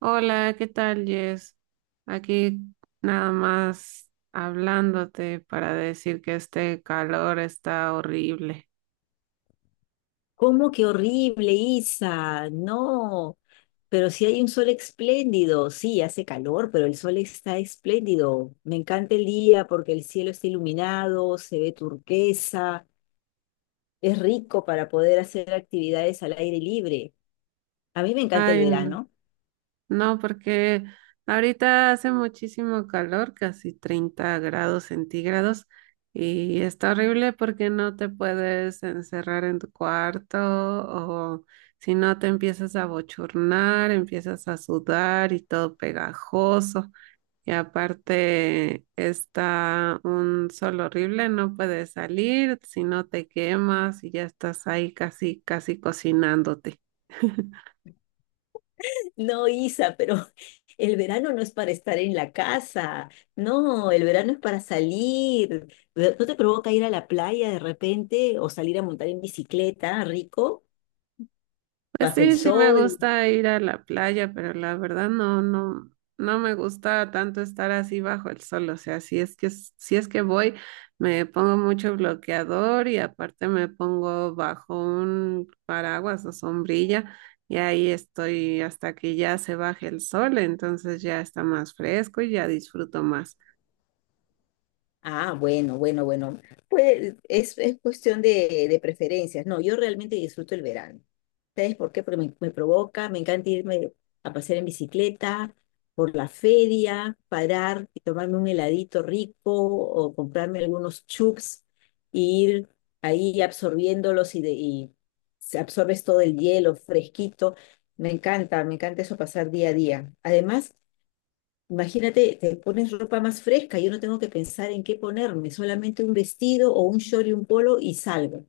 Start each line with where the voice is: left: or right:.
right: Hola, ¿qué tal, Jess? Aquí nada más hablándote para decir que este calor está horrible.
left: ¿Cómo que horrible, Isa? No, pero si hay un sol espléndido, sí, hace calor, pero el sol está espléndido. Me encanta el día porque el cielo está iluminado, se ve turquesa, es rico para poder hacer actividades al aire libre. A mí me encanta el
right: Ay, no,
left: verano.
right: no, porque ahorita hace muchísimo calor, casi 30 grados centígrados, y está horrible porque no te puedes encerrar en tu cuarto o si no te empiezas a bochornar, empiezas a sudar y todo pegajoso. Y aparte está un sol horrible, no puedes salir, si no te quemas y ya estás ahí casi, casi cocinándote.
left: No, Isa, pero el verano no es para estar en la casa, no, el verano es para salir. ¿No te provoca ir a la playa de repente o salir a montar en bicicleta, rico?
right: Pues
left: Bajo el
right: sí, sí me
left: sol.
right: gusta ir a la playa, pero la verdad no, no, no me gusta tanto estar así bajo el sol. O sea, si es que voy, me pongo mucho bloqueador y aparte me pongo bajo un paraguas o sombrilla y ahí estoy hasta que ya se baje el sol, entonces ya está más fresco y ya disfruto más.
left: Ah, bueno, bueno, bueno. Pues es cuestión de preferencias. No, yo realmente disfruto el verano. ¿Sabes por qué? Porque me provoca, me encanta irme a pasear en bicicleta, por la feria, parar y tomarme un heladito rico o comprarme algunos chups y ir ahí absorbiéndolos y absorbes todo el hielo fresquito. Me encanta eso pasar día a día. Además, imagínate, te pones ropa más fresca, yo no tengo que pensar en qué ponerme, solamente un vestido o un short y un polo y salgo.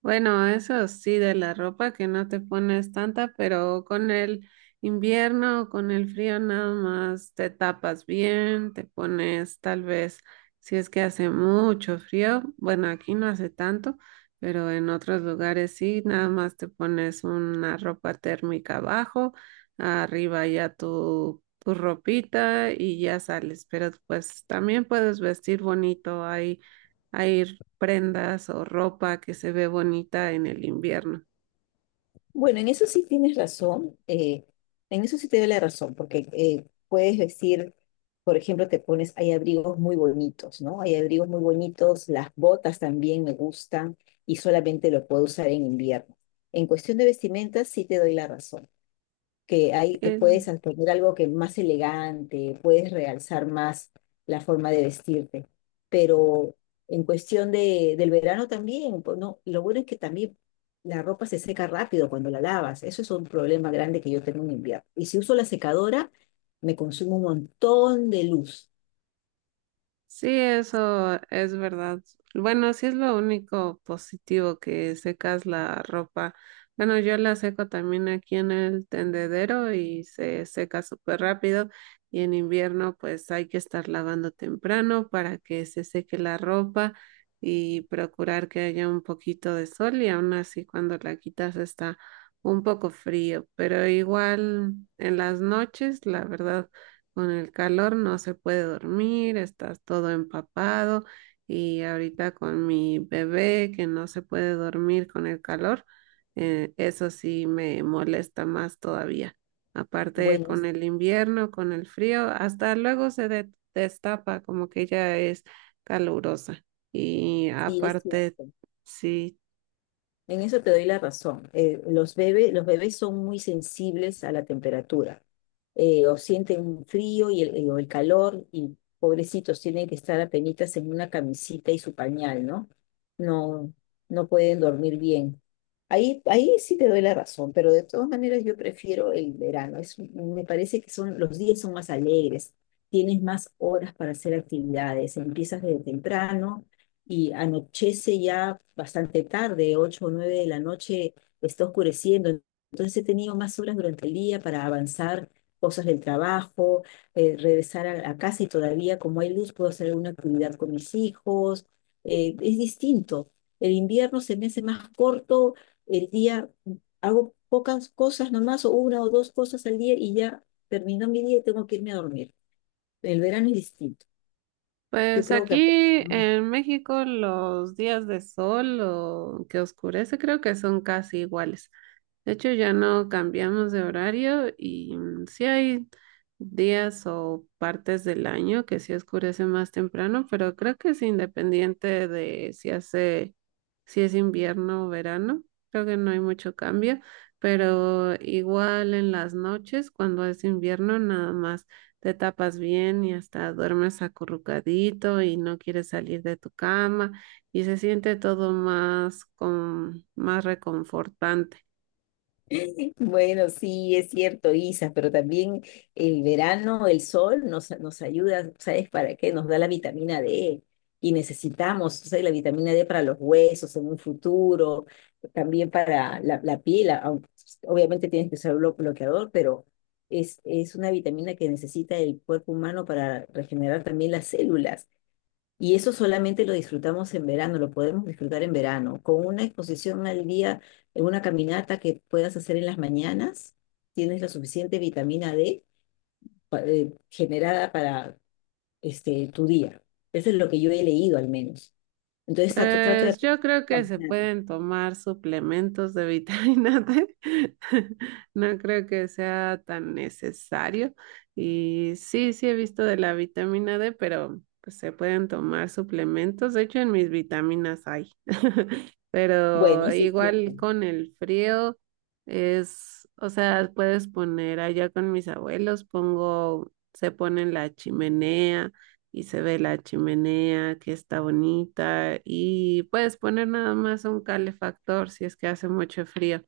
right: Bueno, eso sí, de la ropa que no te pones tanta, pero con el invierno o con el frío nada más te tapas bien, te pones tal vez, si es que hace mucho frío, bueno, aquí no hace tanto, pero en otros lugares sí, nada más te pones una ropa térmica abajo, arriba ya tu ropita y ya sales, pero pues también puedes vestir bonito ahí hay prendas o ropa que se ve bonita en el invierno.
left: Bueno, en eso sí tienes razón, en eso sí te doy la razón, porque puedes vestir, por ejemplo, te pones, hay abrigos muy bonitos, ¿no? Hay abrigos muy bonitos, las botas también me gustan y solamente lo puedo usar en invierno. En cuestión de vestimentas sí te doy la razón, que ahí te puedes
right: Sí,
left: poner algo que más elegante, puedes realzar más la forma de vestirte. Pero en cuestión del verano también, pues no, lo bueno es que también la ropa se seca rápido cuando la lavas. Eso es un problema grande que yo tengo en invierno. Y si uso la secadora, me consume un montón de luz.
right: sí, eso es verdad. Bueno, sí es lo único positivo que secas la ropa. Bueno, yo la seco también aquí en el tendedero y se seca súper rápido. Y en invierno, pues hay que estar lavando temprano para que se seque la ropa y procurar que haya un poquito de sol y aún así cuando la quitas está un poco frío, pero igual en las noches, la verdad. Con el calor no se puede dormir, estás todo empapado y ahorita con mi bebé que no se puede dormir con el calor, eso sí me molesta más todavía. Aparte
left: Bueno,
right: con el invierno, con el frío, hasta luego destapa como que ya es calurosa. Y
left: sí es
right: aparte,
left: cierto.
right: sí.
left: En eso te doy la razón. Los bebés son muy sensibles a la temperatura. O sienten frío o el calor, y pobrecitos tienen que estar apenitas en una camisita y su pañal, ¿no? No, no pueden dormir bien. Ahí sí te doy la razón, pero de todas maneras yo prefiero el verano. Me parece que los días son más alegres, tienes más horas para hacer actividades, empiezas desde temprano y anochece ya bastante tarde, 8 o 9 de la noche, está oscureciendo. Entonces he tenido más horas durante el día para avanzar cosas del trabajo, regresar la casa y todavía como hay luz puedo hacer alguna actividad con mis hijos. Es distinto. El invierno se me hace más corto, el día hago pocas cosas nomás, o una o dos cosas al día y ya terminó mi día y tengo que irme a dormir. El verano es distinto. Yo
right: Pues
left: creo que...
right: aquí en México los días de sol o que oscurece creo que son casi iguales. De hecho, ya no cambiamos de horario y sí hay días o partes del año que sí oscurece más temprano, pero creo que es independiente de si hace, si es invierno o verano. Creo que no hay mucho cambio, pero igual en las noches, cuando es invierno, nada más te tapas bien y hasta duermes acurrucadito y no quieres salir de tu cama y se siente todo más con más reconfortante.
left: Bueno, sí, es cierto, Isa, pero también el verano, el sol nos ayuda, ¿sabes para qué? Nos da la vitamina D y necesitamos, ¿sabes? La vitamina D para los huesos en un futuro, también para la piel, obviamente tienes que usar bloqueador, pero es una vitamina que necesita el cuerpo humano para regenerar también las células. Y eso solamente lo disfrutamos en verano, lo podemos disfrutar en verano, con una exposición al día, en una caminata que puedas hacer en las mañanas, tienes la suficiente vitamina D generada para tu día. Eso es lo que yo he leído al menos. Entonces trato de...
right: Pues yo creo que se pueden tomar suplementos de vitamina D. No creo que sea tan necesario. Y sí, sí he visto de la vitamina D, pero pues se pueden tomar suplementos. De hecho, en mis vitaminas hay.
left: Bueno,
right: Pero
left: eso es cierto.
right: igual con el frío es, o sea, puedes poner allá con mis abuelos, pongo, se pone en la chimenea y se ve la chimenea que está bonita y puedes poner nada más un calefactor si es que hace mucho frío,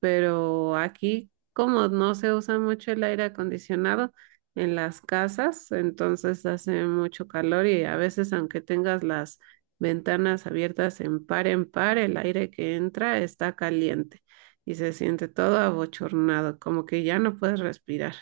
right: pero aquí como no se usa mucho el aire acondicionado en las casas, entonces hace mucho calor y a veces aunque tengas las ventanas abiertas en par, el aire que entra está caliente. Y se siente todo abochornado, como que ya no puedes respirar.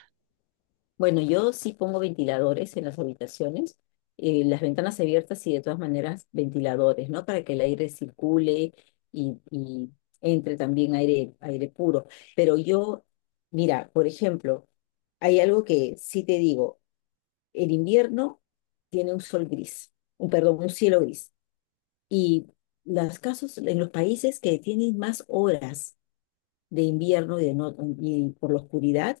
left: Bueno, yo sí pongo ventiladores en las habitaciones, las ventanas abiertas y de todas maneras ventiladores, ¿no? Para que el aire circule y entre también aire puro. Pero yo, mira, por ejemplo, hay algo que sí te digo, el invierno tiene un sol gris, perdón, un cielo gris. Y los casos en los países que tienen más horas de invierno y, de no- y por la oscuridad,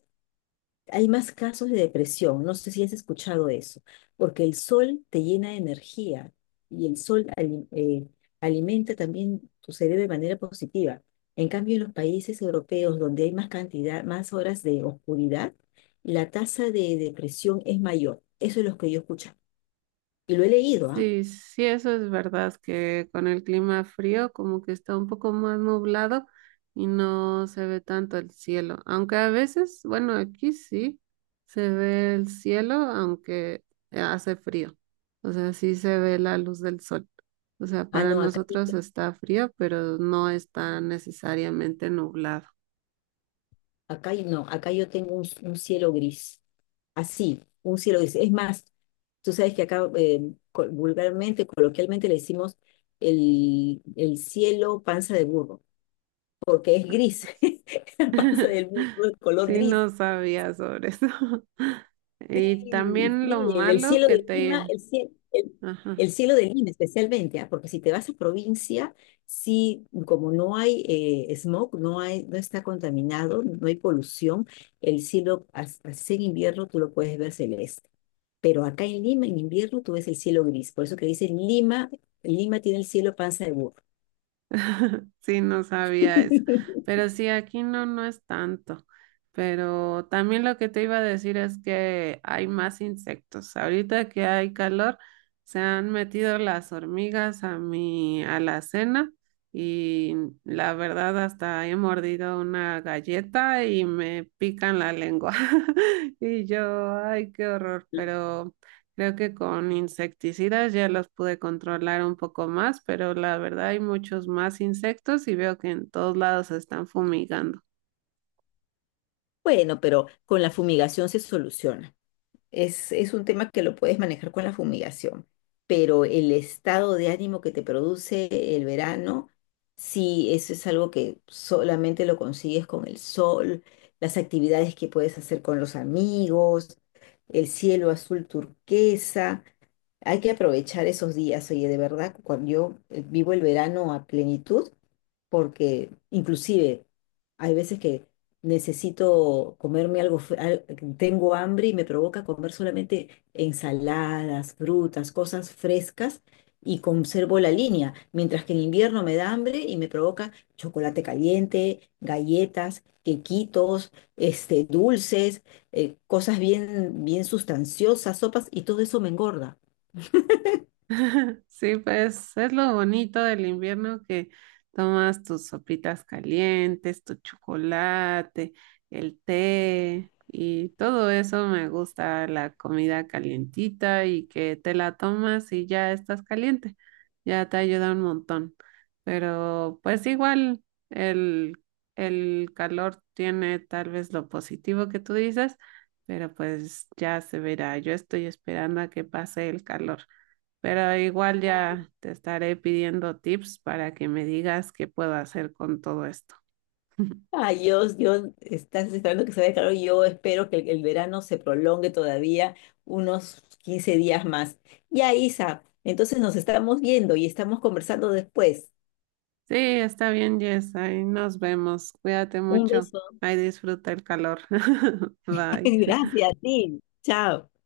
left: hay más casos de depresión, no sé si has escuchado eso, porque el sol te llena de energía y el sol alimenta también tu cerebro de manera positiva. En cambio, en los países europeos donde hay más cantidad, más horas de oscuridad, la tasa de depresión es mayor. Eso es lo que yo escucho. Y lo he leído, ¿ah?
right: Sí, sí, eso es verdad, que con el clima frío como que está un poco más nublado y no se ve tanto el cielo, aunque a veces, bueno, aquí sí se ve el cielo, aunque hace frío, o sea, sí se ve la luz del sol, o sea,
left: Ah,
right: para
left: no,
right: nosotros está frío, pero no está necesariamente nublado.
left: acá no, acá yo tengo un cielo gris. Así, un cielo gris. Es más, tú sabes que acá vulgarmente, coloquialmente le decimos el cielo panza de burro, porque es gris, la panza del burro es color
right: Sí, no
left: gris.
right: sabía sobre eso. Y
left: Sí,
right: también lo
left: sí, el
right: malo
left: cielo
right: que
left: de Lima,
right: te... Ajá.
left: el cielo de Lima especialmente, ah, porque si te vas a provincia, sí, como no hay smog, no hay, no está contaminado, no hay polución, el cielo, así en invierno tú lo puedes ver celeste. Pero acá en Lima, en invierno, tú ves el cielo gris. Por eso que dicen Lima, Lima tiene el cielo panza de burro.
right: Sí, no sabía eso. Pero sí, aquí no, no es tanto. Pero también lo que te iba a decir es que hay más insectos. Ahorita que hay calor, se han metido las hormigas a mi alacena y la verdad hasta he mordido una galleta y me pican la lengua. Y yo, ay, qué horror, pero... Creo que con insecticidas ya los pude controlar un poco más, pero la verdad hay muchos más insectos y veo que en todos lados se están fumigando.
left: Bueno, pero con la fumigación se soluciona. Es un tema que lo puedes manejar con la fumigación, pero el estado de ánimo que te produce el verano, sí, eso es algo que solamente lo consigues con el sol, las actividades que puedes hacer con los amigos, el cielo azul turquesa. Hay que aprovechar esos días, oye, de verdad, cuando yo vivo el verano a plenitud porque inclusive hay veces que necesito comerme algo, tengo hambre y me provoca comer solamente ensaladas, frutas, cosas frescas y conservo la línea, mientras que en invierno me da hambre y me provoca chocolate caliente, galletas, quequitos, dulces, cosas bien, bien sustanciosas, sopas y todo eso me engorda.
right: Sí, pues es lo bonito del invierno que tomas tus sopitas calientes, tu chocolate, el té y todo eso me gusta, la comida calientita y que te la tomas y ya estás caliente, ya te ayuda un montón. Pero pues igual el, el calor tiene tal vez lo positivo que tú dices, pero pues ya se verá. Yo estoy esperando a que pase el calor pero igual ya te estaré pidiendo tips para que me digas qué puedo hacer con todo esto.
left: Ah, yo estás esperando que se vaya claro. Yo espero que el verano se prolongue todavía unos 15 días más. Ya, Isa, entonces nos estamos viendo y estamos conversando después.
right: Sí, está bien, Jess, ahí nos vemos. Cuídate
left: Un
right: mucho.
left: beso.
right: Ahí disfruta el calor. Bye.
left: Gracias a ti. Chao.